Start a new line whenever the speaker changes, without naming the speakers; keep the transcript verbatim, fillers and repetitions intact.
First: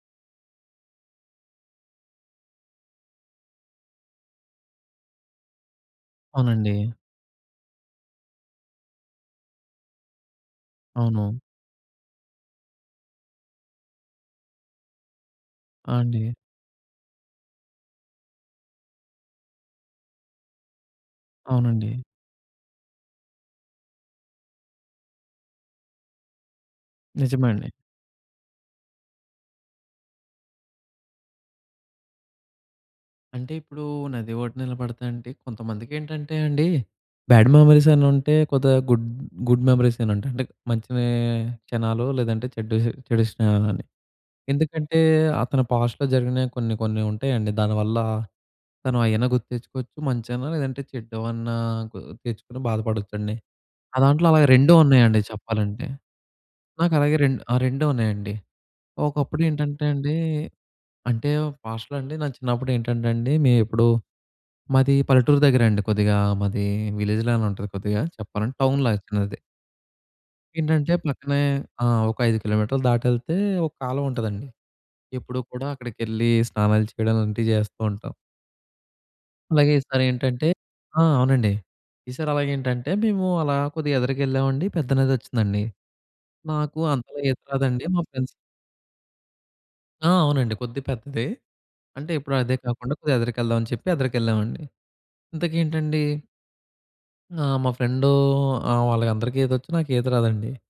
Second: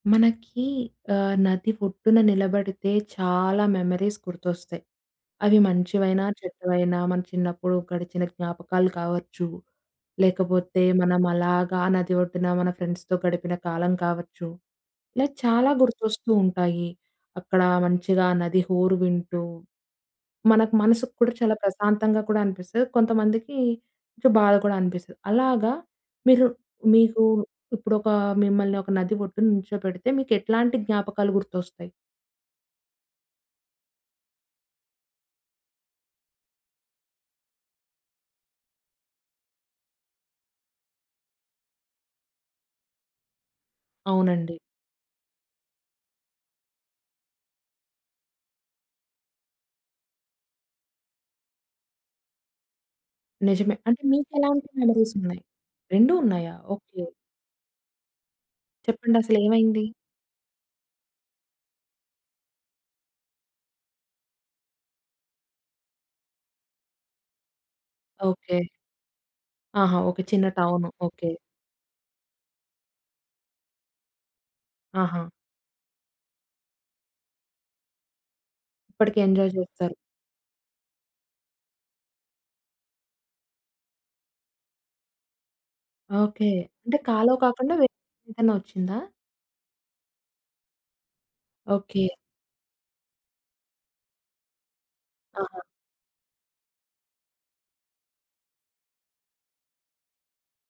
మనకి ఆహ్, నది ఒడ్డున నిలబడితే చాలా మెమోరీస్ గుర్తొస్తయి. అవి మంచివైనా,
అవునండి.
చెడ్డవైనా, మన చిన్నప్పుడు గడిచిన జ్ఞాపకాలు కావచ్చు. లేకపోతే మనం
అవును.
అలాగా ఆ నది ఒడ్డున మన ఫ్రెండ్స్‌తో గడిపిన కాలం కావచ్చు, ఇలా చాలా
ఆ!
గుర్తొస్తూ
అండి.
ఉంటాయి. అక్కడ మంచిగా ఆ నది హోరు వింటూ, మనకు మనసు కూడా చాలా
అవునండి.
ప్రశాంతంగా కూడా అనిపిస్తది. కొంతమందికి కొంచెం బాధ కూడా అనిపిస్తది. అలాగా మీరు మీకు
నిజమే అండి.
ఇప్పుడొకా మిమ్మల్ని ఒక నది ఒడ్డున నుంచో‌బెడితే మీకెట్లాంటి జ్ఞాపకాలు గుర్తొస్తాయి?
అంటే ఇప్పుడు నది ఒడ్డున నిలబడితేంటి కొంతమందికేంటంటే అండి, బ్యాడ్ మెమోరీసని ఉంటయి. కొద్దిగా గుడ్ గుడ్ మెమోరీసని ఉంటయి. అంటే మంచి వె క్షణాలు లేదంటే చెడ్డు చెడు స్నేహాలని.
అవునండి.
ఎందుకంటే, అతను పాస్ట్‌లో జరిగినవి కొన్ని కొన్ని ఉంటయండి దానివల్ల తను అయ్యేనా గుర్తు తెచ్చుకోవచ్చు మంచైనా. లేదంటే చెడ్డవన్నా గుర్తు తెచ్చుకొని బాధపడొచ్చండి.
నిజమే.
నా
అంటే
దాంట్లో అలాగ
మీకెలాంటి
రెండూ
మెమోరీస్
ఉన్నయండి
ఉన్నాయి?
చెప్పాలంటే.
రెండూ ఉన్నాయా? ఓకే.
నాకలాగే రెండు ఆ! రెండు ఉన్నయండి. ఒకప్పుడేంటంటే
చెప్పండసలేమైంది?
అండి, అంటేవ్ పాస్ట్‌లో అండి నా చిన్నప్పుడేంటంటండి మే ఇప్పుడు, మాది పల్లెటూరు దగ్గరండి కొద్దిగా. మాది విలేజ్‌ లానే ఉంటది కొద్దిగా చెప్పాలంటే,
ఓకే.
టౌన్ లాగా చిన్నది.
ఆహా! ఓకే. చిన్న టౌను.
ఏంటంటే
ఓకే.
పక్కనే ఆ! ఒక ఐదు కిలోమీటర్లు దాటెళ్తే ఒక కాలవ ఉంటదండి.
ఆహా!
ఎప్పుడూ కూడా అక్కడికెళ్ళి, స్నానాలు చేయడం అలాంటియి జేస్తూ ఉంటాం.
ఇప్పటికి ఎంజాయ్
అలాగే
జేస్తారు.
ఈసారేంటంటే ఆ! అవునండి. ఈ సారి అలాగేంటంటే మేము అలా కొద్దిగా ఎదరకెళ్ళావండి పెద్ద నదొచ్చిందండి.
ఓకే.
నాకూ
అంటే
అంతగా
కాలవ
ఈత
కాకుండా
రాదండి. మా ఫ్రెండ్స్
వేరెదేదైనా ఒచ్చిందా?
ఆ! అవునండి. కొద్దిగ పెద్దది.
ఓకే.
అంటే ఇప్పుడు అదే కాకుండా కొద్దిగా ఎదరకెళ్దామని చెప్పి ఎదరకెళ్ళావండి. ఇంతకీ
ఆహా!
ఏంటండి? ఆహ్, మా ఫ్రెండూ ఆ! వాళ్ళకందరికీ ఈతొచ్చు. నాకీత రాదండి.